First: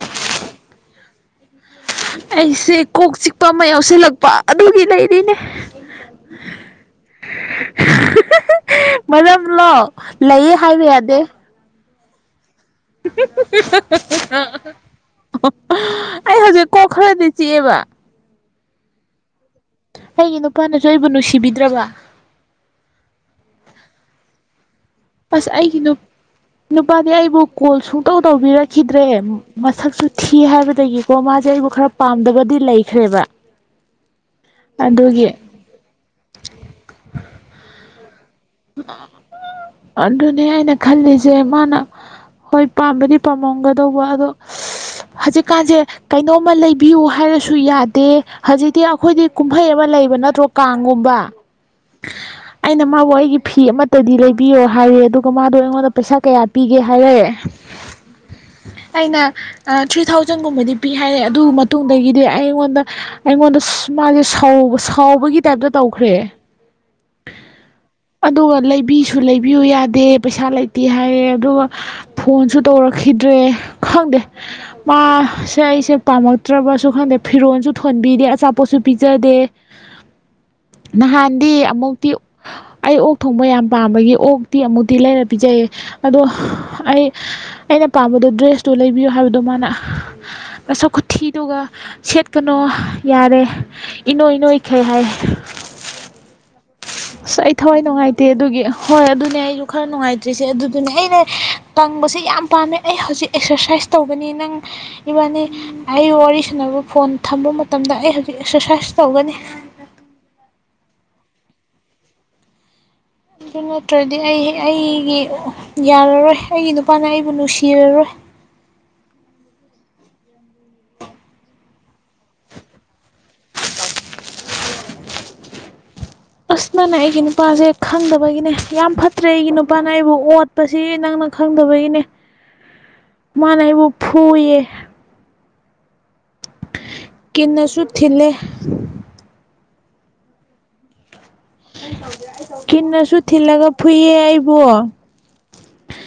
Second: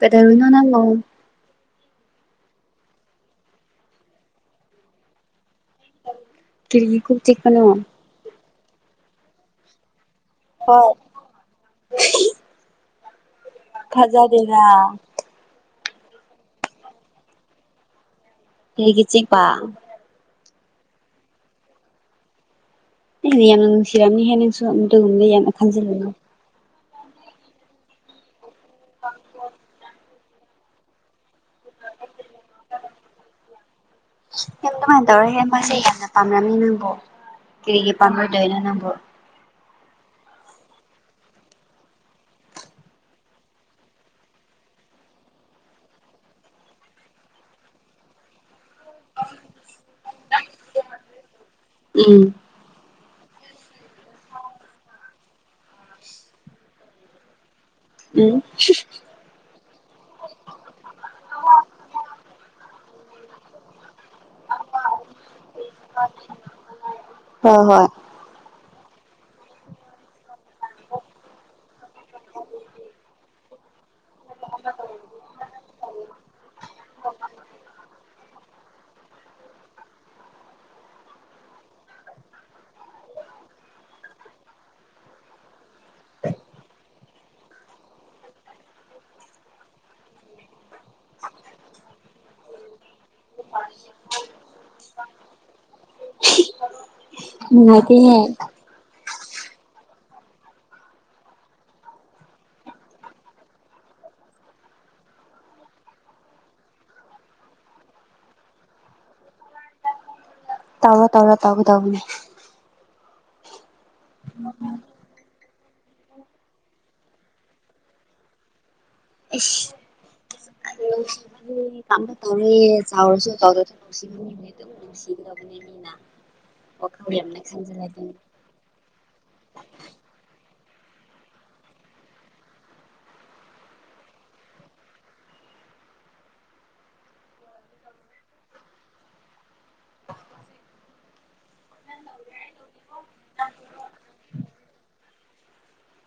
ꯀꯗꯅꯣꯅ ꯂ ꯑꯩꯁꯦ ꯀꯣꯛ ꯆꯤꯛꯄ ꯑꯃ ꯌꯥꯎꯁꯤꯜꯂꯛꯄ ꯑꯗꯨꯒꯤ ꯂꯩꯔꯤꯅꯦ ꯀꯔꯤꯒꯤ ꯀꯣꯛ ꯆꯤꯛꯄꯅꯣ? ꯃꯔꯝꯂꯣ ꯂꯩꯌꯦ ꯍꯥꯏꯕ ꯌꯥꯗꯦ꯫ ꯊꯥꯖꯥꯗꯦꯗ ꯑꯩ ꯍꯧꯖꯤꯛ ꯀꯣꯛ ꯈꯔꯗꯤ ꯆꯤꯛꯑꯦꯕ ꯀ꯭ꯔꯤꯒꯤ ꯆꯤꯛꯄ ꯑꯩꯒꯤ ꯅꯨꯄꯥꯅꯁꯨ ꯑꯩꯕꯨ ꯅꯨꯁꯤꯕꯤꯗ꯭ꯔꯕ ꯑꯩꯅ ꯌꯥꯝꯅ ꯅꯨꯡꯁꯤꯔꯝꯅꯤꯍꯦ ꯅꯪꯁꯨ ꯑꯗꯨꯒꯨꯝꯗ ꯌꯥꯝ ꯑꯁ ꯑꯩꯒꯤ ꯅꯨ ꯈꯟꯖꯜꯂꯅꯨ ꯅꯨꯄꯥꯗꯤ ꯑꯩꯕꯨ ꯀꯣꯜ ꯁꯨꯡꯇꯧ ꯇꯧꯕꯤꯔꯛꯈꯤꯗ꯭ꯔꯦ ꯃꯁꯛꯁꯨ ꯊꯤ ꯍꯥꯏꯕꯗꯒꯤꯀꯣ ꯃꯥꯖꯦ ꯑꯩꯕꯨ ꯈꯔ ꯄꯥꯝꯗꯕꯗꯤ ꯂꯩꯈ꯭ꯔꯦꯕ [inaudible] ꯌꯥꯝ ꯗꯨꯃꯥꯏꯅ ꯑꯗꯨꯒꯤ ꯇꯧꯔꯣꯏꯍꯦ ꯃꯥꯁꯦ ꯌꯥꯝꯅ ꯄꯥꯝꯔꯝꯅꯤ ꯅꯪꯕꯣ ꯀꯔꯤꯒꯤ ꯄꯥꯝꯔꯣꯏꯗꯣꯏꯅꯣ ꯅꯪꯕꯨ? ꯑꯗꯨꯅꯦ ꯑꯩꯅ ꯈꯜꯂꯤꯁꯦ ꯃꯥꯅ ꯍꯣꯏ ꯄꯥꯝꯕꯗꯤ ꯄꯥꯝꯃꯝꯒꯗꯧꯕ ꯑꯗꯣ ꯍꯧꯖꯤꯛꯀꯥꯟꯁꯦ ꯀꯩꯅꯣꯝꯃ ꯂꯩꯕꯤꯌꯨ ꯍꯥꯏꯔꯁꯨ ꯌꯥꯗꯦ ꯍꯧꯖꯤꯛꯇꯤ ꯑꯩꯈꯣꯏꯗꯤ ꯀꯨꯝꯍꯩ ꯑꯃ ꯂꯩꯕ ꯅꯠꯇ꯭ꯔꯣ ꯀꯥꯡꯒꯨꯝꯕ ꯎꯝ ꯑꯩꯅ ꯃꯥꯕꯨ ꯑꯩꯒꯤ ꯐꯤ ꯑꯃꯠꯇꯗꯤ ꯂꯩꯕꯤꯌꯣ ꯍꯥꯏꯔꯦ ꯑꯗꯨꯒ ꯃꯥꯗꯣ ꯑꯩꯉꯣꯟꯗ ꯄꯩꯁꯥ ꯀꯌꯥ ꯄꯤꯒꯦ ꯐꯔꯦ ꯎꯝ ꯑꯩꯅ ꯊ꯭ꯔꯤ ꯊꯥꯎꯖꯟꯒꯨꯝꯕꯗꯤ ꯄꯤ ꯍꯥꯏꯔꯦ ꯑꯗꯨ ꯃꯇꯨꯡꯗꯒꯤꯗꯤ ꯑꯩꯉꯣꯟꯗ ꯑꯩꯉꯣꯟꯗ ꯃꯥꯁꯦ ꯁꯥꯎꯕꯒꯤ ꯇꯥꯏꯞꯇ ꯇꯧꯈ꯭ꯔꯦ ꯍꯣꯏ ꯍꯣꯏ ꯑꯗꯨꯒ ꯂꯩꯕꯤꯁꯨ ꯂꯩꯕꯤꯌꯨ ꯌꯥꯗꯦ ꯄꯩꯁꯥ ꯂꯩꯇꯦ ꯍꯥꯏꯌꯦ ꯑꯗꯨꯒ ꯐꯣꯟꯁꯨ ꯇꯧꯔꯛꯈꯤꯗ꯭ꯔꯦ ꯈꯪꯗꯦ ꯃꯥ ꯁꯦ ꯑꯩꯁꯦ ꯄꯥꯝꯃꯛꯇ꯭ꯔꯕꯁꯨ ꯈꯪꯗꯦ ꯐꯤꯔꯣꯜꯁꯨ ꯊꯣꯟꯕꯤꯗꯦ ꯑꯆꯥꯄꯣꯠꯁꯨ ꯄꯤꯖꯗꯦ [inaudible] ꯅꯍꯥꯟꯗꯤ ꯑꯃꯨꯛꯇꯤ ꯑꯩ ꯑꯣꯛ ꯊꯣꯡꯕ ꯌꯥꯝ ꯄꯥꯝꯕꯒꯤ ꯑꯣꯛꯇꯤ ꯑꯃꯨꯛꯇꯤ ꯂꯩꯔ ꯄꯤꯖꯩꯌꯦ ꯑꯗꯣ ꯑꯩ ꯑꯩꯅ ꯄꯥꯝꯕꯗꯣ ꯗ꯭ꯔꯦꯁꯇꯨ ꯂꯩꯕꯤꯌꯨ ꯍꯥꯏꯕꯗꯣ ꯃꯥꯅ ꯅꯁꯛ ꯈꯨꯊꯤꯗꯨꯒ ꯁꯦꯠꯀꯅꯣ ꯌꯥꯔꯦ ꯏꯅꯣꯏ ꯏꯅꯣꯏꯈꯩ ꯍꯥꯏ ꯑꯁ ꯑꯩ ꯊꯋꯥꯏ ꯅꯨꯡꯉꯥꯏꯇꯦꯍꯦ ꯅꯨꯡꯉꯥꯏꯇꯦ ꯑꯗꯨꯒꯤ ꯍꯣꯏ ꯑꯗꯨꯅꯦ ꯑꯩꯁꯨ ꯈꯔ ꯅꯨꯡꯉꯥꯏꯇ꯭ꯔꯤꯁꯦ ꯑꯗꯨꯗꯨꯅꯦ ꯑꯩꯅ ꯇꯪꯕꯁꯦ ꯌꯥꯝ ꯄꯥꯝꯃꯦ ꯑꯩ ꯍꯧꯖꯤꯛ ꯑꯦꯛꯁꯔꯁꯥꯏꯁ ꯇꯧꯕꯅꯦ ꯅꯪ ꯏꯕꯥꯅꯤ ꯑꯩ ꯋꯥꯔꯤ ꯁꯥꯟꯅꯕ ꯐꯣꯟ ꯊꯝꯕ ꯃꯇꯝꯗ ꯑꯩ ꯍꯧꯖꯤꯛ ꯑꯦꯛꯁꯔꯁꯥꯏꯁ ꯇꯧꯒꯅꯤ ꯇꯑꯣ ꯇꯧ ꯇꯧ ꯇꯧꯅꯦ ꯑꯗꯨ ꯅꯠꯇ꯭ꯔꯗꯤ ꯑꯩ ꯑꯩꯒꯤ ꯌꯥꯔꯔꯣꯏ ꯑꯩꯒꯤ ꯅꯨꯄꯥꯅ ꯑꯩꯕꯨ ꯅꯨꯡꯁꯤꯔꯔꯣꯏ ꯑꯁ [unintelligible] ꯑꯗꯨꯝ ꯅꯨꯡꯁꯤꯒꯗꯕꯅꯦ ꯃꯤꯅ ꯑꯁ ꯅꯪꯅꯦ ꯋꯥꯈꯜ ꯑꯩꯒꯤ ꯌꯥꯝꯅ ꯅꯨꯄꯥꯁꯦ ꯈꯟꯖꯤꯜꯂꯗꯤ ꯈꯪꯗꯕꯒꯤꯅꯦ ꯌꯥꯝ ꯐꯠꯇ ꯅꯠꯇ꯭ꯔꯦ ꯑꯩꯒꯤ ꯅꯨꯄꯥꯅ ꯑꯩꯕꯨ ꯑꯣꯠꯄꯁꯤ ꯅꯪꯅ ꯈꯪꯗꯕꯒꯤꯅꯦ ꯃꯥꯅ ꯑꯩꯕꯨ ꯐꯨꯏꯌꯦ ꯀꯤꯟꯅꯁꯨ ꯊꯤꯜꯂꯦ ꯀꯤꯟꯅꯁꯨ ꯊꯤꯜꯂꯒ ꯐꯨꯏꯌꯦ ꯑꯩꯕꯨ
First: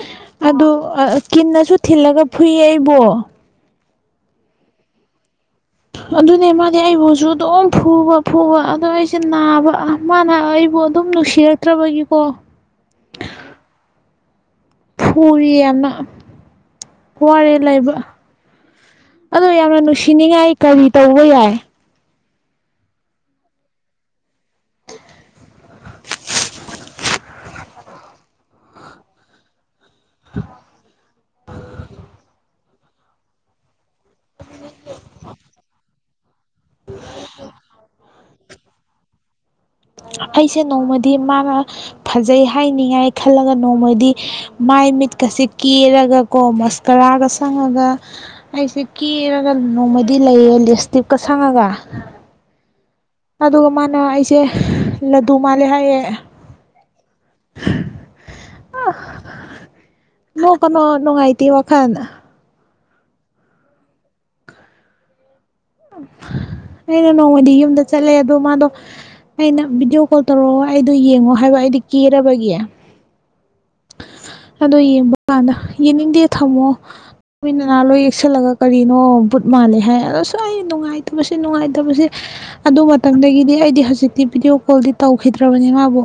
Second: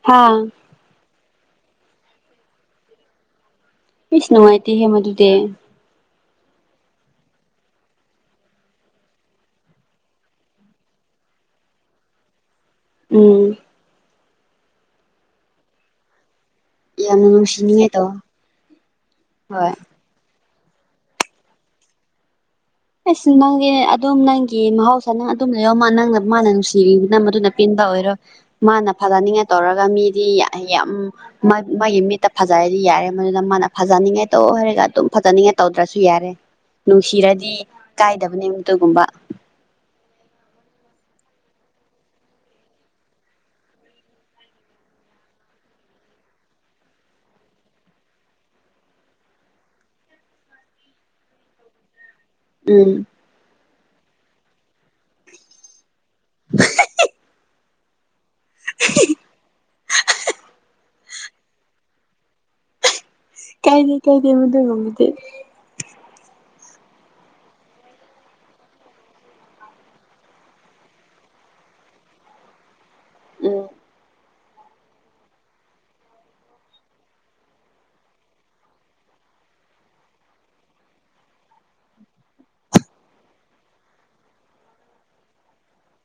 ꯍꯥ ꯑꯗꯨ ꯑ ꯀꯤꯟꯅꯁꯨ ꯊꯤꯜꯂꯒ ꯐꯨꯏꯌꯦ ꯑꯩꯕꯣ ꯏꯁ ꯅꯨꯡꯉꯥꯏꯇꯦꯍꯦ ꯃꯗꯨꯗꯤ ꯑꯗꯨꯅꯦ ꯃꯥꯗꯤ ꯑꯩꯕꯨꯁꯨ ꯑꯗꯨꯝ ꯐꯨꯕ ꯐꯨꯕ ꯑꯗꯣ ꯑꯩꯁꯦ ꯅꯥꯕ ꯃꯥꯅ ꯑꯩꯕꯨ ꯑꯗꯨꯝ ꯅꯨꯡꯁꯤꯔꯛꯇ꯭ꯔꯕꯒꯤꯀꯣ ꯎꯝ ꯐꯨꯔꯤ ꯑꯃꯅ ꯌꯥꯝꯅ ꯋꯥꯔꯦ ꯅꯨꯡꯁꯤꯅꯤꯡꯉꯥꯏ ꯂꯩꯕ ꯇꯧ ꯑꯗꯣ ꯍꯣꯏ ꯌꯥꯝꯅ ꯅꯨꯡꯁꯤꯅꯤꯡꯉꯥꯏ ꯀꯔꯤ ꯇꯧꯕ ꯌꯥꯏ ꯑꯁ ꯅꯪꯒꯤ ꯑꯗꯨꯝ ꯅꯪꯒꯤ ꯃꯍꯧꯁꯥ ꯅꯪ ꯑꯗꯨꯝ ꯂꯩꯌꯣ ꯃꯥ ꯅꯪꯅ ꯃꯥꯅ ꯅꯨꯡꯁꯤꯔꯤꯗꯨꯅ ꯃꯗꯨꯅ ꯄꯦꯟꯕ ꯑꯣꯏꯔꯣ ꯃꯥꯅ ꯐꯖꯅꯤꯡꯉꯥꯏ ꯇꯧꯔꯒ ꯃꯤꯗꯤ ꯌꯥꯝ ꯃꯥꯒꯤ ꯃꯤꯠꯇ ꯐꯖ ꯐꯖꯩ ꯍꯥꯏꯗꯤ ꯌꯥꯔꯦ ꯃꯗꯨꯗ ꯃꯥꯅ ꯐꯖꯅꯤꯡꯉꯥꯏ ꯇꯧ ꯍꯥꯏꯔꯒ ꯑꯗꯨꯝ ꯐꯖꯅꯤꯡꯉꯥꯏ ꯇꯧꯗ꯭ꯔꯁꯨ ꯌꯥꯔꯦ ꯅꯨꯡꯁꯤꯔꯗꯤ ꯀꯥꯏꯗꯕꯅꯦ ꯑꯃꯨꯛꯇꯒꯨꯝꯕ ꯑꯩꯁꯦ ꯅꯣꯡꯃꯗꯤ ꯃꯥꯅ ꯐꯖꯩ ꯍꯥꯏꯅꯤꯡꯉꯥꯏ ꯈꯜꯂꯒ ꯅꯣꯡꯃꯗꯤ ꯃꯥꯏ ꯃꯤꯠꯀꯁꯤ ꯀꯦꯔꯒ ꯀꯣ ꯃꯁꯀꯔꯥꯒ ꯁꯪꯉꯒ ꯑꯩꯁꯦ ꯀꯦꯔꯒ ꯅꯣꯡꯃꯗꯤ ꯂꯩꯌꯦ ꯂꯤꯁꯇꯤꯞꯀ ꯁꯪꯉꯒ ꯎꯝ ꯑꯗꯨꯒ ꯃꯥꯅ ꯑꯩꯁꯦ ꯂꯗꯨ ꯃꯥꯜꯂꯦ ꯍꯥꯏꯌꯦ ꯑ ꯅ ꯀꯩꯅꯣ ꯅꯨꯡꯉꯥꯏꯇ ꯋꯥꯈꯜ ꯀꯥꯏꯅꯦ ꯀꯥꯏꯗ ꯃꯗ ꯃꯪꯗꯤ ꯑꯩꯅ ꯅꯣꯡꯃꯗꯤ ꯌꯨꯝꯗ ꯆꯠꯂꯦ ꯑꯗꯣ ꯃꯥꯗꯣ ꯑꯩꯅ ꯚꯤꯗꯤꯑꯣ ꯀꯣꯜ ꯇꯧꯔꯛꯑꯣ ꯑꯩꯗꯣ ꯌꯦꯡꯉꯣ ꯍꯥꯏꯕ ꯑꯩꯗꯤ ꯀꯦꯔꯕꯒꯦ ꯎꯝ ꯑꯗꯣ ꯌꯦꯡꯕ ꯀꯥꯟꯗ ꯌꯦꯅꯤꯡꯗꯦ ꯊꯝꯃꯣ ꯃꯃꯤ ꯅꯅꯥ ꯂꯣꯏ ꯌꯦꯛꯁꯜꯂꯒ ꯀꯔꯤꯅꯣ ꯕꯨꯠ ꯃꯥꯜꯂꯦ ꯍꯥꯏ ꯑꯗꯣꯁꯨ ꯑꯩ ꯅꯨꯡꯉꯥꯏꯇꯕꯁꯤ ꯅꯨꯡꯉꯥꯏꯇꯕꯁꯤ ꯑꯗꯨ ꯃꯇꯝꯗꯒꯤꯗꯤ ꯑꯩꯗꯤ ꯍꯧꯖꯤꯛꯇꯤ ꯚꯤꯗꯤꯑꯣ ꯀꯣꯜꯗꯤ ꯇꯧꯈꯤꯗ꯭ꯔꯕꯅꯦ ꯃꯥꯕꯨ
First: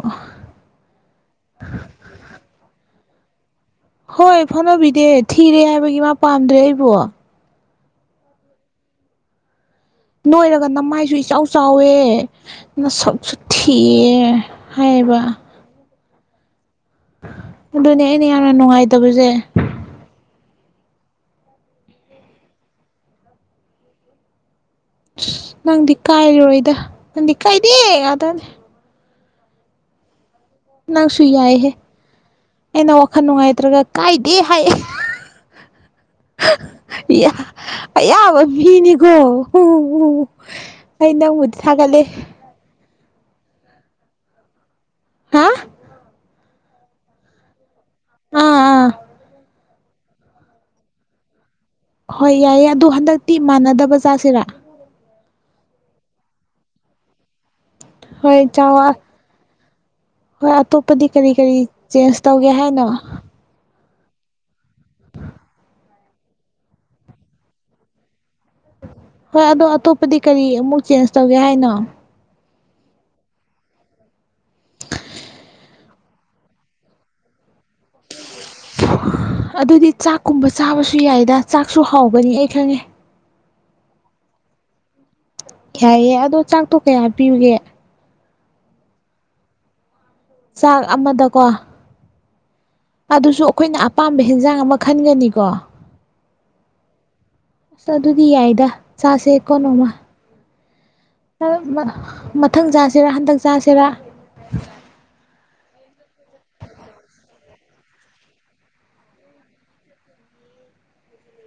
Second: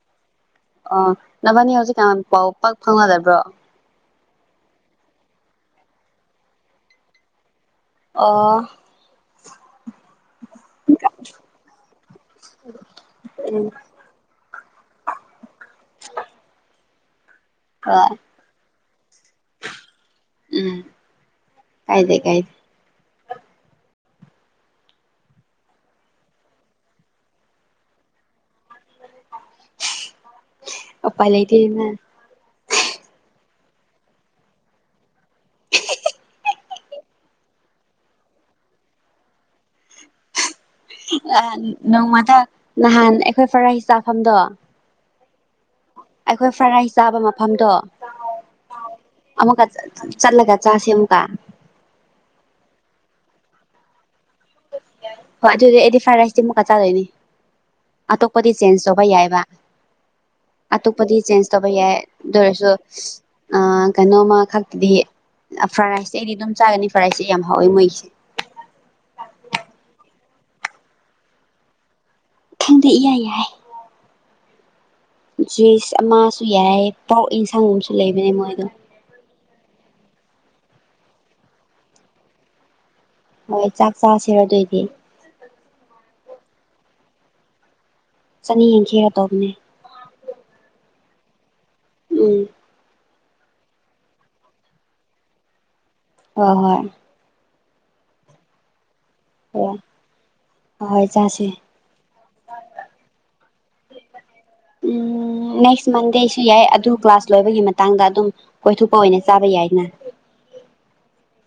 ꯑꯣ ꯅꯚꯅꯤ ꯍꯧꯖꯤꯛ ꯀꯌꯥꯝ ꯄꯥꯎ ꯄꯥꯛ ꯐꯪꯅꯗꯕ꯭ꯔꯣ ꯍꯣꯏ ꯐꯥꯎꯅꯕꯤꯗꯦ ꯊꯤꯔꯦ ꯍꯥꯏꯕꯒꯤ ꯃꯥ ꯄꯥꯝꯗ꯭ꯔꯦ ꯑꯩꯕꯣ ꯑꯣ ꯅꯣꯏꯔꯒ ꯅꯃꯥꯏꯁꯨ ꯏꯆꯥꯎ ꯆꯥꯎꯋꯦ ꯅ ꯁꯛꯁꯨ ꯎꯝ ꯊꯤꯑ ꯍꯥꯏꯌꯦꯕ ꯑꯗꯨꯅꯦ ꯍꯣꯏ ꯑꯩꯅ ꯌꯥꯝꯅ ꯅꯨꯡꯉꯥꯏꯇꯕꯁꯦ ꯎꯝ ꯀꯥꯏꯗꯦ ꯀꯥꯏꯗꯦ ꯅꯪꯗꯤ ꯀꯥꯏꯔꯔꯣꯏꯗ ꯅꯪꯗꯤ ꯀꯥꯏꯗꯦ ꯉꯥꯛꯇꯅꯦ꯫ ꯅꯪꯁꯨ ꯎꯄꯥꯏ ꯌꯥꯏꯍꯦ ꯂꯩꯇꯦꯅ ꯑꯩꯅ ꯋꯥꯈꯜ ꯅꯨꯡꯉꯥꯏꯇ꯭ꯔꯒ ꯀꯥꯏꯗꯦ ꯍꯥꯏꯑ ꯑꯌꯥꯕ ꯃꯤꯅꯤꯀꯣ ꯑꯣ ꯀꯩ ꯅꯪ ꯃꯗ ꯍꯥꯏꯒꯂꯦ ꯅꯣꯡꯃꯗ ꯅꯍꯥꯟ ꯑꯩꯈꯣꯏ ꯐꯥꯔ ꯔꯥꯏꯁ ꯆꯥꯐꯝꯗꯣ ꯍꯥꯥ ꯑꯩꯈꯣꯏ ꯐ꯭ꯔꯥꯏꯠ ꯔꯥꯏꯁ ꯆꯥꯕ ꯃꯐꯝꯗꯣ ꯑꯥ ꯑꯥ ꯑꯃꯨꯛꯀ ꯆꯠ ꯆꯠꯂꯒ ꯆꯥꯁꯦ ꯑꯃꯨꯛꯀ ꯍꯣꯏ ꯌꯥꯏꯌꯦ ꯑꯗꯨ ꯍꯟꯗꯛꯇꯤ ꯃꯥꯟꯅꯗꯕ ꯆꯥꯁꯤꯔ ꯍꯣꯏ ꯑꯗꯨꯗꯤ ꯑꯩꯗꯤ ꯐ꯭ꯔꯥꯏ ꯔꯥꯏꯁꯇꯤ ꯃꯨꯛꯀ ꯆꯥꯗꯣꯏꯅꯤ꯫ ꯍꯣꯏ ꯑꯇꯣꯞꯄꯗꯤ ꯆꯦꯟꯖ ꯆꯥꯎ ꯇꯧꯕ ꯌꯥꯏꯕ ꯍꯣꯏ ꯑꯇꯣꯞꯄꯗꯤ ꯀꯔꯤ ꯆꯦꯟꯖ ꯀꯔꯤ ꯇꯧꯕ ꯌꯥꯏ ꯆꯦꯟꯖ ꯑꯗꯨ ꯇꯧꯒꯦ ꯑꯣꯏꯔꯁꯨ ꯍꯥꯏꯅꯣ ꯑ ꯀꯩꯅꯣꯝꯃ ꯈꯛꯇꯗꯤ ꯐ꯭ꯔꯥꯏ ꯔꯥꯏꯁꯇꯤ ꯑꯩꯗꯤ ꯑꯗꯨꯝ ꯆꯥꯒꯅꯤ ꯐ꯭ꯔꯥꯏ ꯔꯥꯏꯁꯁꯤ ꯌꯥꯝ ꯍꯥꯎꯋꯦ ꯃꯣꯏꯒꯤꯁꯦ ꯍꯣꯏ ꯑꯗꯣ ꯑꯇꯣꯞꯄꯗꯤ ꯀꯔꯤ ꯑꯃꯨꯛ ꯆꯦꯟꯖ ꯇꯧꯒꯦ ꯍꯥꯏꯅꯣ ꯈꯪꯗ ꯏ ꯌꯥꯏ ꯌꯥꯏ ꯖꯨꯏꯁ ꯑꯃꯁꯨ ꯌꯥꯏ ꯄꯣꯔ꯭ꯛ ꯏꯟꯁꯥꯡꯒꯨꯝꯁꯨ ꯂꯩꯕꯅꯦ ꯃꯣꯏꯗꯣ꯫ ꯑꯗꯨꯗꯤ ꯆꯥꯛꯀꯨꯝꯕ ꯆꯥꯕꯁꯨ ꯌꯥꯏꯗ ꯆꯥꯛꯁꯨ ꯍꯥꯎꯕꯅꯤ ꯑꯩ ꯈꯪꯉꯦ꯫ ꯍꯣꯏ ꯆꯥꯛ ꯆꯥꯁꯤꯔ ꯑꯗꯨꯣꯏꯗꯤ ꯌꯥꯏꯌꯦꯦ ꯑꯗꯣ ꯆꯥꯛꯇꯣ ꯀꯌꯥ ꯄꯤꯌꯨꯒꯦ ꯆꯅꯤ ꯌꯦꯡꯈꯤꯔ ꯇꯧꯕꯅꯦ ꯆꯥꯛ ꯑꯃꯗꯀꯣ ꯎꯝ ꯑꯗꯨꯁꯨ ꯑꯩꯈꯣꯏꯅ ꯑꯄꯥꯝꯕ ꯍꯤꯟꯖꯥꯡ ꯑꯃ ꯈꯟꯒꯅꯤꯀꯣ ꯍꯣꯏ ꯍꯣꯏ ꯑꯁ ꯑꯗꯨꯗꯤ ꯌꯥꯏꯗ ꯆꯥꯁꯦ ꯀꯣ ꯅꯣꯡꯃ ꯍꯍꯣꯏ ꯆꯥ ꯃꯊꯪ ꯆꯥꯁꯤꯔꯥ ꯍꯟꯗꯛ ꯆꯥꯁꯤꯔꯥ ꯎꯝ ꯅꯦꯛꯁ ꯃꯟꯗꯦꯁꯨ ꯌꯥꯏ ꯑꯗꯨ ꯀ꯭ꯂꯥꯁ ꯂꯣꯏꯕꯒꯤ ꯃꯇꯥꯡꯗ ꯑꯗꯨꯝ ꯀꯣꯏꯊꯣꯛꯄ ꯑꯣꯏꯅ ꯆꯥꯕ ꯌꯥꯏꯅ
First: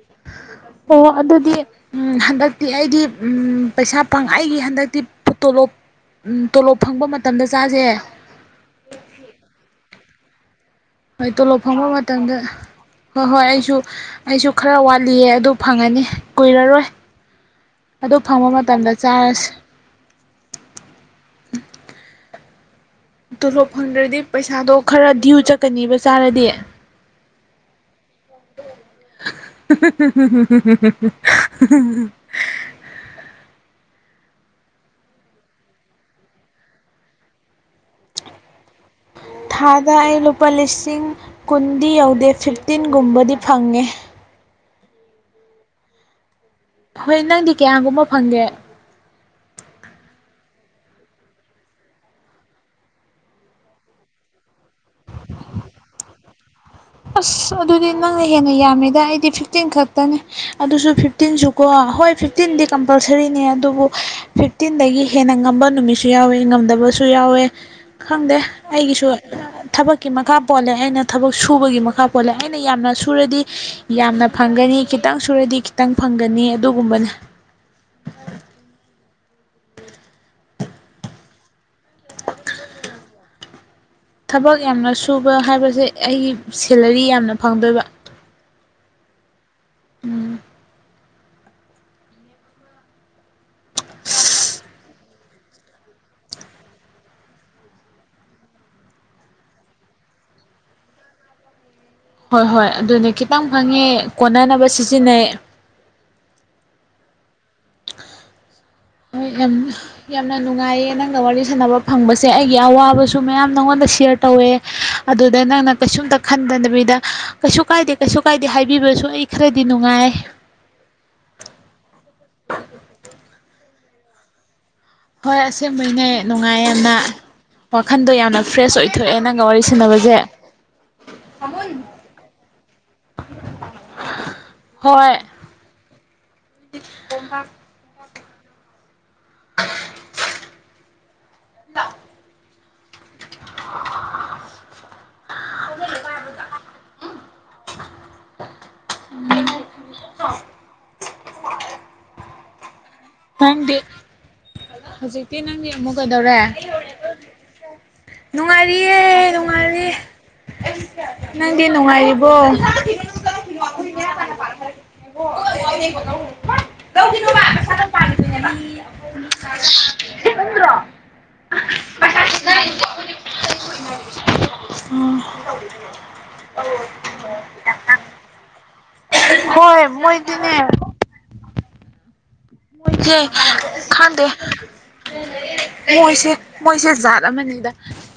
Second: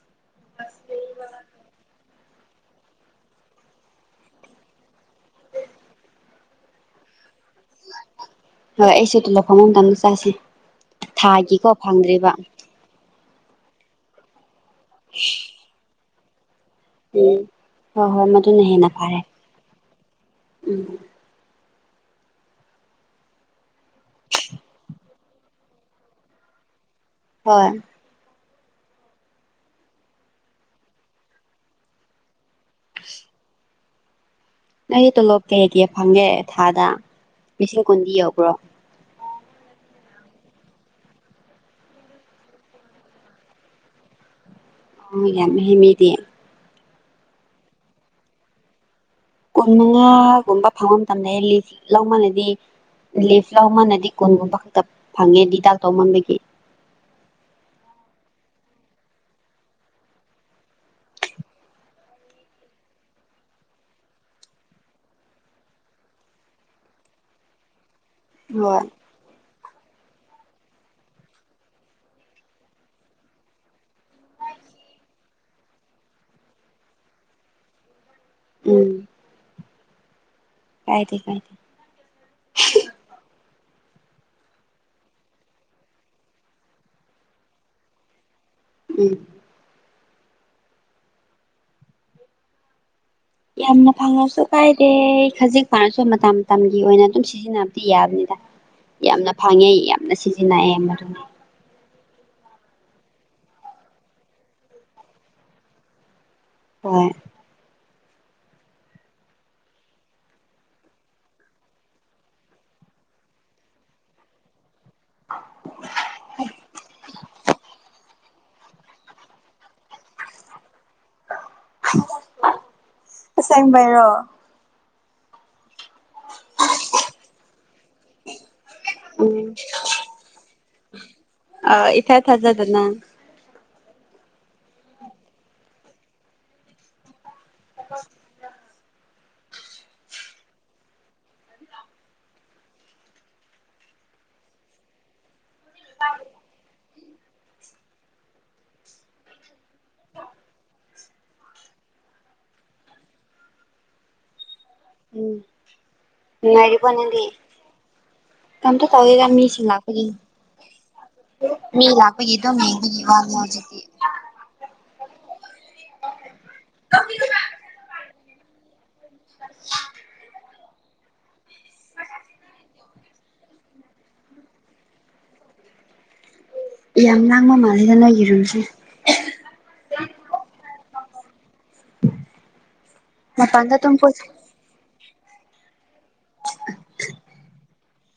[unintelligible] ꯑꯣ ꯑꯗꯨꯗꯤ ꯎꯝ ꯍꯟꯗꯛꯇꯤ ꯑꯩꯗꯤ ꯎꯝ ꯄꯩꯁꯥ ꯄꯪꯉꯥꯏꯒꯤ ꯍꯟꯗꯛꯇꯤ ꯇꯣꯂꯣꯞ ꯎꯝ ꯇꯣꯂꯣꯞ ꯐꯪꯕ ꯃꯇꯝꯗ ꯆꯥꯁꯦ ꯍꯣꯏ ꯑꯩꯁꯦ ꯇꯣꯂꯣꯞ ꯐꯪꯕ ꯃꯇꯝꯗ ꯆꯥꯁꯤ ꯍꯣꯏ ꯇꯣꯂꯣꯞ ꯊꯥꯒꯤꯀꯣ ꯐꯪꯕ ꯐꯪꯗ꯭ꯔꯤꯕ꯫ ꯃꯇꯝꯗ ꯍꯣꯏ ꯍꯣꯏ ꯑꯩꯁꯨ ꯑꯩꯁꯨ ꯈꯔ ꯋꯥꯠꯂꯤꯌꯦ ꯑꯗꯨ ꯐꯪꯉꯅꯤ ꯀꯨꯏꯔꯔꯣꯏ ꯎꯝ ꯍꯣꯏ ꯑꯗꯨ ꯍꯣꯏ ꯐꯪꯕ ꯃꯗꯨꯅ ꯍꯦꯟꯅ ꯃꯇꯝꯗ ꯐꯔꯦ ꯆꯥꯔꯁ ꯎꯝ ꯇꯣꯂꯣꯞ ꯐꯪꯗ꯭ꯔꯗꯤ ꯄꯩꯁꯥꯗꯣ ꯈꯔ ꯗ꯭ꯌꯨ ꯆꯠꯀꯅꯦꯕ ꯆꯥꯔꯗꯤ ꯍꯣꯏ [unintelligible] ꯑꯁ ꯅ ꯇꯣꯂꯣꯞ ꯀꯩ ꯀꯩ ꯀꯩ ꯐꯪꯒꯦ ꯊꯥꯗ ꯂꯤꯁꯤꯡ ꯀꯨꯟꯗꯤ ꯌꯧꯕ꯭ꯔꯣ ꯊꯥꯗ ꯑꯩ ꯂꯨꯄꯥ ꯂꯤꯁꯤꯡ ꯀꯨꯟꯗꯤ ꯌꯧꯗꯦ ꯐꯤꯐꯇꯤꯟꯒꯨꯝꯕꯗꯤ ꯐꯪꯉꯦ ꯎ ꯌꯥꯝ ꯍꯦꯃꯦꯗꯤ ꯍꯣꯏ ꯅꯪꯗꯤ ꯀꯌꯥꯒꯨꯝꯕ ꯐꯪꯒꯦ ꯀꯨꯟ ꯃꯉꯥꯒꯨꯝꯕ ꯐꯪꯕ ꯃꯇꯝꯗ ꯂꯧꯃꯅꯗꯤ ꯂꯤꯐ ꯂꯃꯅꯗꯤ ꯀꯨꯟꯒꯨꯝꯕ ꯈꯛꯇ ꯐꯪꯉꯦꯗꯤ ꯗꯥꯛꯇꯧꯃꯟꯕꯒꯤ ꯑꯁ ꯑꯗꯨꯗꯤ ꯅꯪꯅ ꯍꯦꯟꯅ ꯌꯥꯝꯃꯤꯗ ꯑꯩꯗꯤ ꯐꯤꯐꯇꯤꯟ ꯈꯛꯇꯅꯦ ꯑꯗꯨꯁꯨ ꯐꯤ ꯇꯤꯟꯁꯨꯀꯣ ꯍꯣꯏ ꯐꯤꯐꯇꯤꯟꯗꯤ ꯀꯝꯄꯜꯁꯔꯤꯅꯦ ꯑꯗꯨꯕꯨ ꯐꯤꯐꯇꯤꯟꯗꯒꯤ ꯍꯦꯟꯅ ꯉꯝꯕ ꯅꯨꯃꯤꯠꯁꯨ ꯌꯥꯎꯋꯦ ꯉꯝꯗꯕꯁꯨ ꯌꯥꯎꯋꯦ ꯈꯪꯗꯦ ꯍꯣꯏ ꯑꯩꯒꯤꯁꯨ ꯊꯕꯛꯀꯤ ꯃꯈꯥ ꯄꯣꯜꯂꯦ ꯑꯩꯅ ꯊꯕꯛ ꯁꯨꯕꯒꯤ ꯃꯈꯥ ꯄꯣꯜꯂꯦ ꯑꯩꯅ ꯌꯥꯝꯅ ꯁꯨꯔꯗꯤ ꯌꯥꯝꯅ ꯐꯪꯒꯅꯤ ꯈꯤꯇꯪ ꯁꯨꯔꯗꯤ ꯈꯤꯇꯪ ꯐꯪꯒꯅꯤ ꯑꯗꯨꯒꯨꯝꯕꯅꯦ ꯎꯝ ꯀꯥꯏꯗꯦ ꯀꯥꯏꯗꯦ ꯊꯕꯛ ꯌꯥꯝꯅ ꯁꯨꯕ ꯍꯥꯏꯕꯁꯦ ꯑꯩꯒꯤ ꯁꯦꯂꯔꯤ ꯌꯥꯝꯅ ꯐꯪꯗꯣꯏꯕ ꯎꯝ ꯎꯝ ꯌꯥꯝꯅ ꯐꯪꯉꯁꯨ ꯀꯥꯏꯗꯦ ꯈꯖꯤꯛ ꯐꯪꯉꯁꯨ ꯃꯇꯝ ꯃꯇꯝꯒꯤ ꯑꯣꯏꯅ ꯑꯗꯨꯝ ꯁꯤ ꯁꯤꯖꯤꯟꯅꯕꯗꯤ ꯌꯥꯕꯅꯤꯗ ꯌꯥꯝꯅ ꯐꯪꯉꯦ ꯌꯥꯝꯅ ꯁꯤꯖꯤꯟꯅꯑꯦ ꯃꯔꯝꯗꯤ ꯍꯣꯏ ꯍꯣꯏ ꯑꯗꯨꯅꯦ ꯈꯤꯇꯪ ꯈꯪꯉꯦ ꯀꯣꯟꯅꯅꯕ ꯁꯤꯖꯤꯟꯅꯩ ꯑꯣ ꯍꯥꯏꯒꯝꯅꯦ ꯌꯥꯝꯅ ꯅꯨꯡꯉꯥꯏꯌꯦ ꯅꯪꯅ ꯋꯥꯔꯤ ꯁꯥꯟꯅꯕ ꯐꯪꯕꯁꯦ ꯑꯩꯒꯤ ꯑꯋꯥꯕꯁꯨ ꯃꯌꯥꯝ ꯅꯪꯉꯣꯟꯗ ꯁꯤꯌꯔ ꯇꯧꯋꯦ ꯑꯗꯨꯗ ꯅꯪꯅ ꯀꯩꯁꯨꯝꯇ ꯈꯟꯗꯗꯕꯤꯗ ꯀꯩꯁꯨ ꯀꯥꯏꯗꯦ ꯀꯩ ꯀꯥꯏꯗꯦ ꯍꯥꯏꯕꯤꯕꯁꯨ ꯑꯩ ꯈꯔꯗꯤ ꯅꯨꯡꯉꯥꯏ ꯑꯁꯦꯡꯕꯥꯏꯔꯣ ꯍꯣꯏ ꯑꯁꯦꯡꯕꯩꯅꯦ ꯅꯨꯡꯉꯥꯏ ꯌꯥꯝꯅ ꯋꯥꯈꯟꯗꯣ ꯌꯥꯝꯅ ꯐ꯭ꯔꯦꯁ ꯑꯣꯏꯊꯣꯛꯑꯦ ꯅꯪꯒ ꯎꯝ ꯋꯥꯔꯤ ꯁꯥꯟꯅꯕꯁꯦ ꯑ ꯏꯊꯦ ꯊꯖꯗꯅ ꯍꯣꯏ ꯍ [unintelligible] [inaudible] [inaudible] ꯅꯪꯗꯤ ꯍꯧꯖꯤꯛꯇꯤ ꯎꯝ ꯅꯪꯗꯤ ꯑꯃꯨꯛꯀꯗꯧꯔꯦ ꯅꯨꯡꯉꯥꯏꯔꯤꯕꯣ ꯅꯪꯗꯤ ꯀꯝꯇ ꯅꯨꯡꯉꯥꯏꯔꯤꯑꯦ ꯇꯧꯗꯦꯗ ꯃꯤꯁꯤꯡ ꯅꯨꯡꯉꯥꯏꯔꯤꯌꯦ ꯂꯥꯛꯄꯒꯤ ꯅꯪꯗꯤ ꯃꯤ ꯅꯨꯡꯉꯥꯏꯔꯤꯕꯣ ꯂꯥꯛꯄꯒꯤ ꯑꯗꯨꯝ ꯌꯦꯡꯕꯒꯤ ꯋꯥꯅꯤ ꯍꯧꯖꯤꯛꯇꯤ [unintelligible] [inaudible] [inaudible] ꯎꯝ ꯌꯥꯝ ꯂꯥꯡꯕ ꯃꯥꯜꯂꯦꯗ ꯅꯣꯏꯒꯤ ꯔꯨꯝꯁꯤ ꯍꯣꯏ ꯃꯣꯏꯗꯤꯅꯦ ꯃꫭꯏꯁꯦ ꯃꯄꯥꯟꯗ ꯑꯗꯨꯝ ꯀꯣꯏ ꯈꯥꯟꯗꯦ ꯃꯣꯏꯁꯦ ꯃꯣꯏꯁꯦ ꯖꯥꯠ ꯑꯃꯅꯤꯗ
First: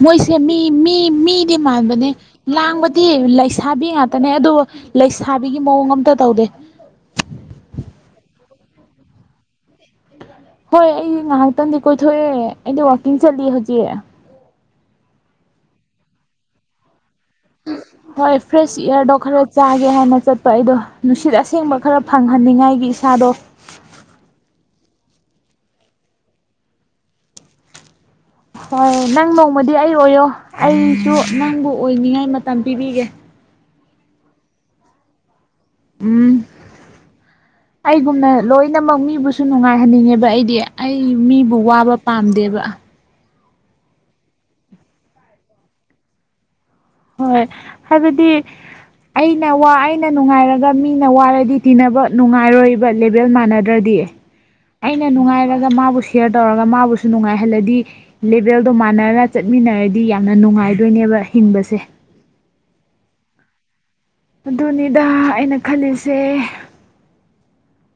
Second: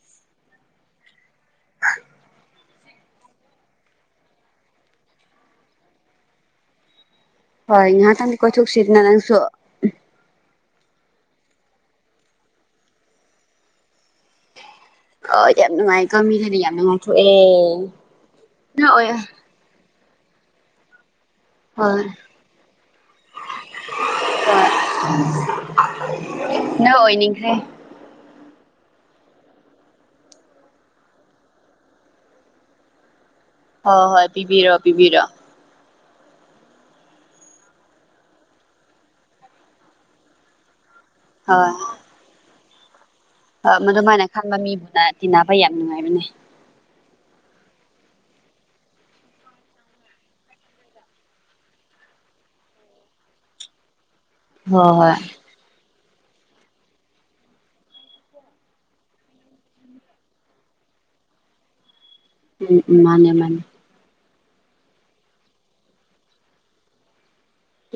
ꯃꯣꯏꯁꯦ ꯃꯤ ꯃꯤ ꯃꯤꯗꯤ ꯃꯥꯟꯕꯅꯦ ꯂꯥꯡꯕꯗꯤ ꯂꯩꯁꯥꯕꯤ ꯉꯥꯛꯇꯅꯦ ꯑꯗꯨ ꯂꯩꯁꯥꯕꯤꯒꯤ ꯃꯑꯣꯡ ꯑꯝꯇ ꯇꯧꯗꯦ ꯍꯣꯏ ꯏꯍꯥꯛ ꯇꯗꯤ ꯀꯣꯏꯊ ꯁꯤꯠꯅꯅꯥꯁꯨ ꯍꯣꯏ ꯑꯩ ꯉꯥꯏꯍꯥꯛꯇꯪꯗꯤ ꯀꯣꯏꯊꯣꯛꯑꯦ ꯑꯩꯗꯤ ꯋꯥꯋꯥꯛꯀꯤꯡ ꯆꯠꯂꯤ ꯍꯧꯖꯤꯛ ꯑ ꯌꯥꯝ ꯅꯨꯡꯉꯥꯏ ꯀꯥꯃꯤꯗꯗꯤ ꯌꯥꯝ ꯅꯨꯡꯉꯥꯎꯊꯣꯛꯑꯦ ꯍꯣꯏ ꯐ꯭ꯔꯦꯁ ꯅꯥꯛꯑꯣꯏ ꯏꯌꯥꯔꯗꯣ ꯈꯔ ꯆꯥꯒꯦ ꯍꯥꯏꯅ ꯆꯠꯄ ꯑꯩꯗꯣ ꯅꯨꯡꯁꯤꯠ ꯑꯁꯦꯡꯕ ꯈꯔ ꯐꯪꯍꯟꯅꯤꯡꯉꯥꯏꯒꯤ ꯏꯁꯥꯗꯣ ꯑ ꯅꯪ ꯑꯣꯏꯅꯤꯡꯈ꯭ꯔꯦ ꯍꯣꯏ ꯅꯪ ꯅꯣꯡꯃꯗꯤ ꯑꯩ ꯑꯣꯏꯌꯣ ꯑꯩꯁꯨ ꯅꯪꯕꯨ ꯑꯣꯏꯅꯤꯡꯉꯥꯏ ꯃꯇꯝ ꯄꯤꯕꯤꯒꯦ ꯍꯣꯏ ꯍꯣꯏ ꯄꯤꯕꯤꯔꯣꯑꯣ ꯄꯤꯕꯤꯔꯣꯑꯣ ꯎꯝ ꯑꯩꯒꯨꯝꯅ ꯂꯣꯏꯅꯃꯛ ꯃꯤꯕꯨꯁꯨ ꯅꯨꯡꯉꯥꯏꯍꯟꯅꯤꯡꯉꯦꯕ ꯑꯩꯗꯤ ꯑꯩ ꯃꯤꯕꯨ ꯋꯥꯕ ꯄꯥꯝꯗꯦꯕ ꯃ ꯑꯗꯨꯃꯥꯏꯅ ꯈꯟꯕ ꯃꯤꯕꯨꯅ ꯇꯤꯟꯅꯕ ꯌꯥꯝ ꯅꯨꯡꯉꯥꯏꯕꯅꯦ꯫ ꯍꯣꯏ ꯍꯥꯏꯕꯗꯤ ꯑꯩꯅ ꯋꯥ ꯑꯩꯅ ꯅꯨꯡꯉꯥꯏꯔꯒ ꯃꯤꯅ ꯋꯥꯔꯗꯤ ꯇꯤꯟꯅꯕ ꯅꯨꯡꯉꯥꯏꯔꯣꯏꯕ ꯂꯦꯕꯦꯜ ꯃꯥꯟꯅꯗꯦ ꯗ꯭ꯔꯗꯤ ꯍꯣꯏ ꯑꯩꯅ ꯍꯣꯏ ꯅꯨꯡꯉꯥꯏꯔꯒ ꯃꯥꯕꯨ ꯁꯌꯔ ꯇꯧꯔꯒ ꯃꯥꯕꯨꯁꯨ ꯅꯨꯡꯉꯥꯏꯍꯜꯂꯗꯤ ꯂꯦꯚꯦꯜꯗꯣ ꯃꯥꯟꯅꯔꯒ ꯆꯠꯃꯤꯟꯅꯔꯗꯤ ꯌꯥꯝꯅ ꯅꯨꯡꯉꯥꯏꯗꯣꯏꯅꯦꯕ ꯍꯤꯡꯕꯁꯦ꯫ ꯎꯝ ꯃꯥꯅꯦ ꯃꯥꯅꯦ꯫ ꯑꯗꯨꯅꯤꯗ ꯑꯩꯅ ꯈꯜꯂꯤꯁꯦ꯫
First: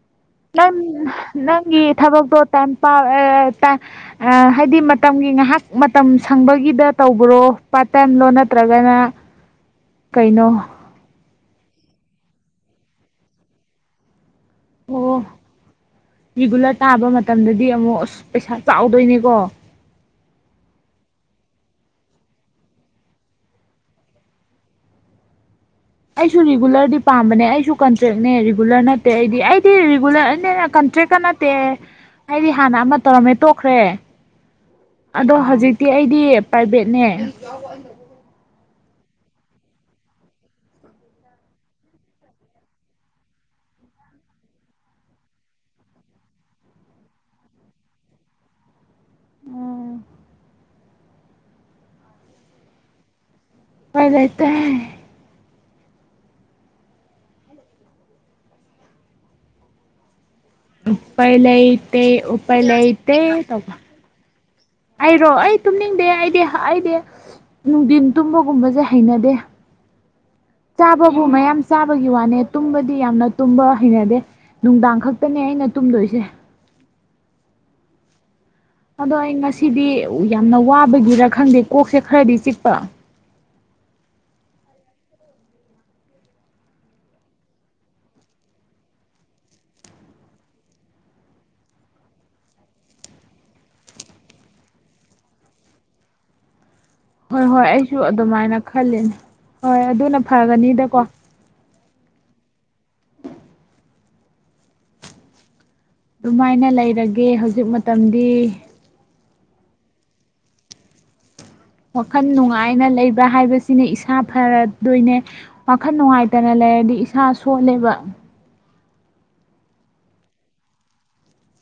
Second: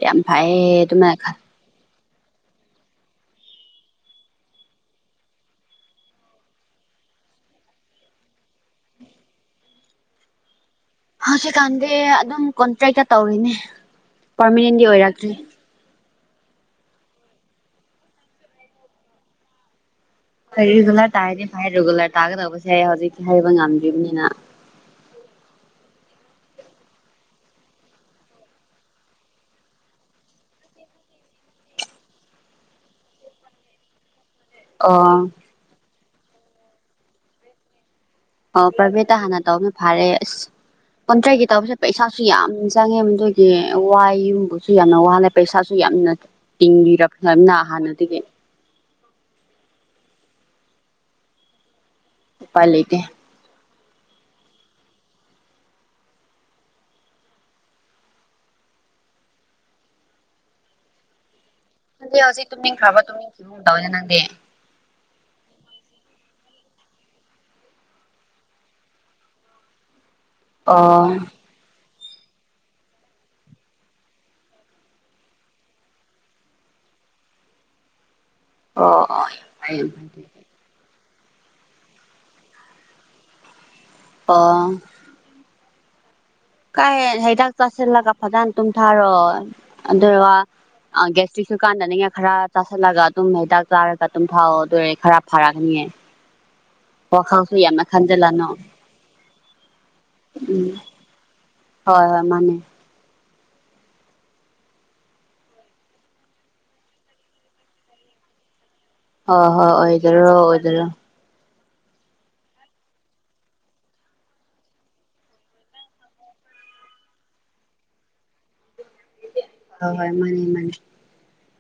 ꯌꯥꯝꯝ ꯅꯪ ꯐꯥꯏꯌꯦ ꯇꯨꯃꯥ ꯈꯟ ꯅꯪꯒꯤ ꯊꯕꯛꯇꯣ ꯇꯄꯥꯛ ꯑꯥ ꯑ ꯍꯥꯏꯗꯤ ꯃꯇꯝꯒꯤ ꯉꯥꯏꯍꯥꯛ ꯃꯇꯝ ꯁꯪꯕꯒꯤꯗ ꯇꯧꯕꯔꯣ ꯄꯥꯔꯠ ꯇꯥꯏꯝꯂꯣ ꯅꯠꯇ꯭ꯔꯒꯅ ꯀꯩꯅꯣ ꯍꯧꯖꯤꯛꯀꯥꯟꯗꯤ ꯑꯗꯨꯝ ꯀꯣꯟꯇ꯭ꯔꯦꯛꯇ ꯇꯧꯔꯤꯅꯦ ꯄꯥꯔꯃꯤꯅꯦꯟꯒꯤ ꯑꯣ ꯑꯣꯏꯔꯛꯇ꯭ꯔꯤ꯫ ꯔꯤꯒꯨꯂꯔ ꯇꯥꯕ ꯃꯇꯝꯗꯗꯤ ꯑꯃꯨꯛ ꯑꯁ ꯄꯩꯁꯥ ꯆꯥꯎꯗꯣꯏꯅꯦꯀꯣ ꯍꯣꯏ ꯔꯤꯒꯨꯂꯔ ꯇꯥꯔꯗꯤ ꯐꯥꯏ ꯔꯤꯒꯨꯂꯔ ꯇꯥꯒꯗꯧꯕꯁꯦ ꯍꯧꯖꯤꯛꯤ ꯍꯥꯏꯕ ꯉꯝꯗ꯭ꯔꯤꯕꯅꯤꯅ ꯑꯩꯁꯨ ꯔꯤꯒꯨꯂꯔꯗꯤ ꯄꯥꯝꯕꯅꯦ ꯑꯩꯁꯨ ꯀꯟꯇ꯭ꯔꯦꯛꯅꯦ ꯔꯤꯒꯨꯂꯔ ꯅꯠꯇꯦ ꯑꯩꯗꯤ ꯑꯩꯗꯤ ꯔꯤꯒꯨꯂꯔ ꯀꯟꯇ꯭ꯔꯦꯛꯀ ꯅꯠꯇꯦ꯫ ꯇꯦ ꯑꯩꯗꯤ ꯍꯥꯟꯅ ꯑꯃ ꯇꯧꯔꯝꯃꯦ ꯇꯣꯛꯈ꯭ꯔꯦ꯫ ꯑꯣ ꯑꯗꯣ ꯍꯧꯖꯤꯛꯇꯤ ꯑꯩꯗꯤ ꯄ꯭ꯔꯥꯏꯚꯦꯠꯅꯦ꯫ ꯑꯣ ꯄ꯭ꯔꯕꯤꯦꯠꯇ ꯍꯥꯟꯅ ꯇꯧꯅ ꯐꯥꯔꯦ ꯑꯁ ꯀꯨꯟꯇ꯭ꯔꯦꯒꯤ ꯇꯧꯕꯁꯦ ꯄꯩꯁꯥꯁꯨ ꯌꯥꯝ ꯆꯪꯉꯦ ꯃꯗꯨꯒꯤ ꯋꯥꯏꯒꯨꯝꯕꯁꯨ ꯌꯥꯝꯅ ꯋꯥꯠꯂꯦ꯫ ꯄꯩꯁꯥꯁꯨ ꯌꯥꯝꯅ ꯇꯤꯡꯉꯤꯔ ꯐꯝꯅ ꯍꯥꯟꯅꯗꯒꯤ꯫ ꯎꯝ ꯎꯄꯥꯏ ꯂꯩꯇꯦ꯫ ꯎꯄꯥꯏ ꯂꯩꯇꯦ꯫ ꯎꯄꯥꯏ ꯂꯩꯇꯤ ꯅꯪꯗꯤ ꯍꯧꯖꯤꯛ ꯎꯄꯥꯏ ꯇꯨꯝꯅꯤꯡꯈ꯭ꯔꯕ ꯂꯩꯇꯤ꯫ ꯇꯨꯝꯅꯤꯡꯈꯤꯕꯒꯨꯝ ꯇꯧꯋꯦꯅ ꯅꯪꯗꯤ ꯑꯩꯔꯣ ꯑꯩ ꯇꯨꯝꯅꯤꯡꯗꯦ ꯑꯩꯗꯤ ꯑꯩꯗꯤ ꯅꯨꯡꯗꯤꯟ ꯇꯨꯝꯕꯒꯨꯝꯕꯁꯦ ꯍꯩꯅꯗꯦ꯫ ꯑꯣ ꯆꯥꯕꯕꯨ ꯃꯌꯥꯝ ꯆꯥꯕꯒꯤ ꯋꯥꯅꯦ ꯇꯨꯝꯕꯗꯤ ꯌꯥꯝꯅ ꯇꯨꯝꯕ ꯍꯩꯅꯗꯦ ꯅꯨꯡꯗꯥꯡ ꯈꯛꯇꯅꯦ ꯑꯩꯅ ꯇꯨꯝꯗꯣꯏꯁꯦ꯫ ꯑꯣ ꯑꯗꯣ ꯑꯣ ꯌꯥꯝ ꯑꯩ ꯐꯩ ꯉꯁꯤꯗꯤ ꯌꯥꯝ ꯐꯩ ꯌꯥꯝꯅ ꯋꯥꯕꯒꯤꯔꯥ ꯈꯪꯗꯦ ꯀꯣꯛꯁꯦ ꯈꯔꯗꯤ ꯆꯤꯛꯄ ꯑꯥ ꯀꯥꯏ ꯍꯤꯗꯥꯛ ꯆꯥꯁꯤꯜꯂꯒ ꯐꯖꯅ ꯇꯨꯝꯊꯥꯔꯑꯣ ꯑꯗꯨꯒ ꯒꯦꯁꯇ꯭ꯔꯤꯛꯁꯨ ꯀꯥꯟꯗꯅꯦꯅꯦ ꯈꯔ ꯆꯥꯥꯁꯜꯂꯒ ꯑꯗꯨꯝ ꯍꯤꯗꯥꯛ ꯆꯥꯔꯒ ꯑꯗꯨꯝ ꯊꯥꯎ ꯑꯗꯨꯔꯦ ꯈꯔ ꯐꯔꯛꯒꯅꯤꯌꯦ꯫ ꯋꯥ ꯈꯥꯎꯁꯨ ꯌꯥꯝꯅ ꯈꯟꯖꯜꯂꯅꯣ ꯈꯜꯂꯦꯅꯦ ꯍꯣꯏ ꯑꯗꯨꯅ ꯐꯒꯅꯤꯗꯀꯣ ꯍꯣꯏ ꯍꯣꯏ ꯃꯥꯅꯦ꯫ ꯑꯗꯨꯃꯥꯏꯅ ꯂꯩꯔꯒꯦ ꯍꯧꯖꯤꯛ ꯃꯇꯝꯗꯤ ꯍꯣꯏ ꯍꯣꯏ ꯑꯣꯏꯖꯔꯣ ꯑꯣꯏꯖꯔꯣ ꯋꯥꯈꯜ ꯅꯨꯡꯉꯥꯏꯅ ꯂꯩꯕ ꯍꯥꯏꯕꯁꯤꯅ ꯏꯁꯥ ꯐꯔꯗꯣꯏꯅꯦ꯫ ꯋꯥꯈꯜ ꯅꯨꯡꯉꯥꯏꯇꯅ ꯂꯩꯔꯗꯤ ꯏꯁꯥ ꯁꯣꯜꯂꯦꯕ꯫ ꯍꯣꯏ ꯍꯣꯏ ꯃꯥꯅꯤ ꯃꯥꯅꯤ꯫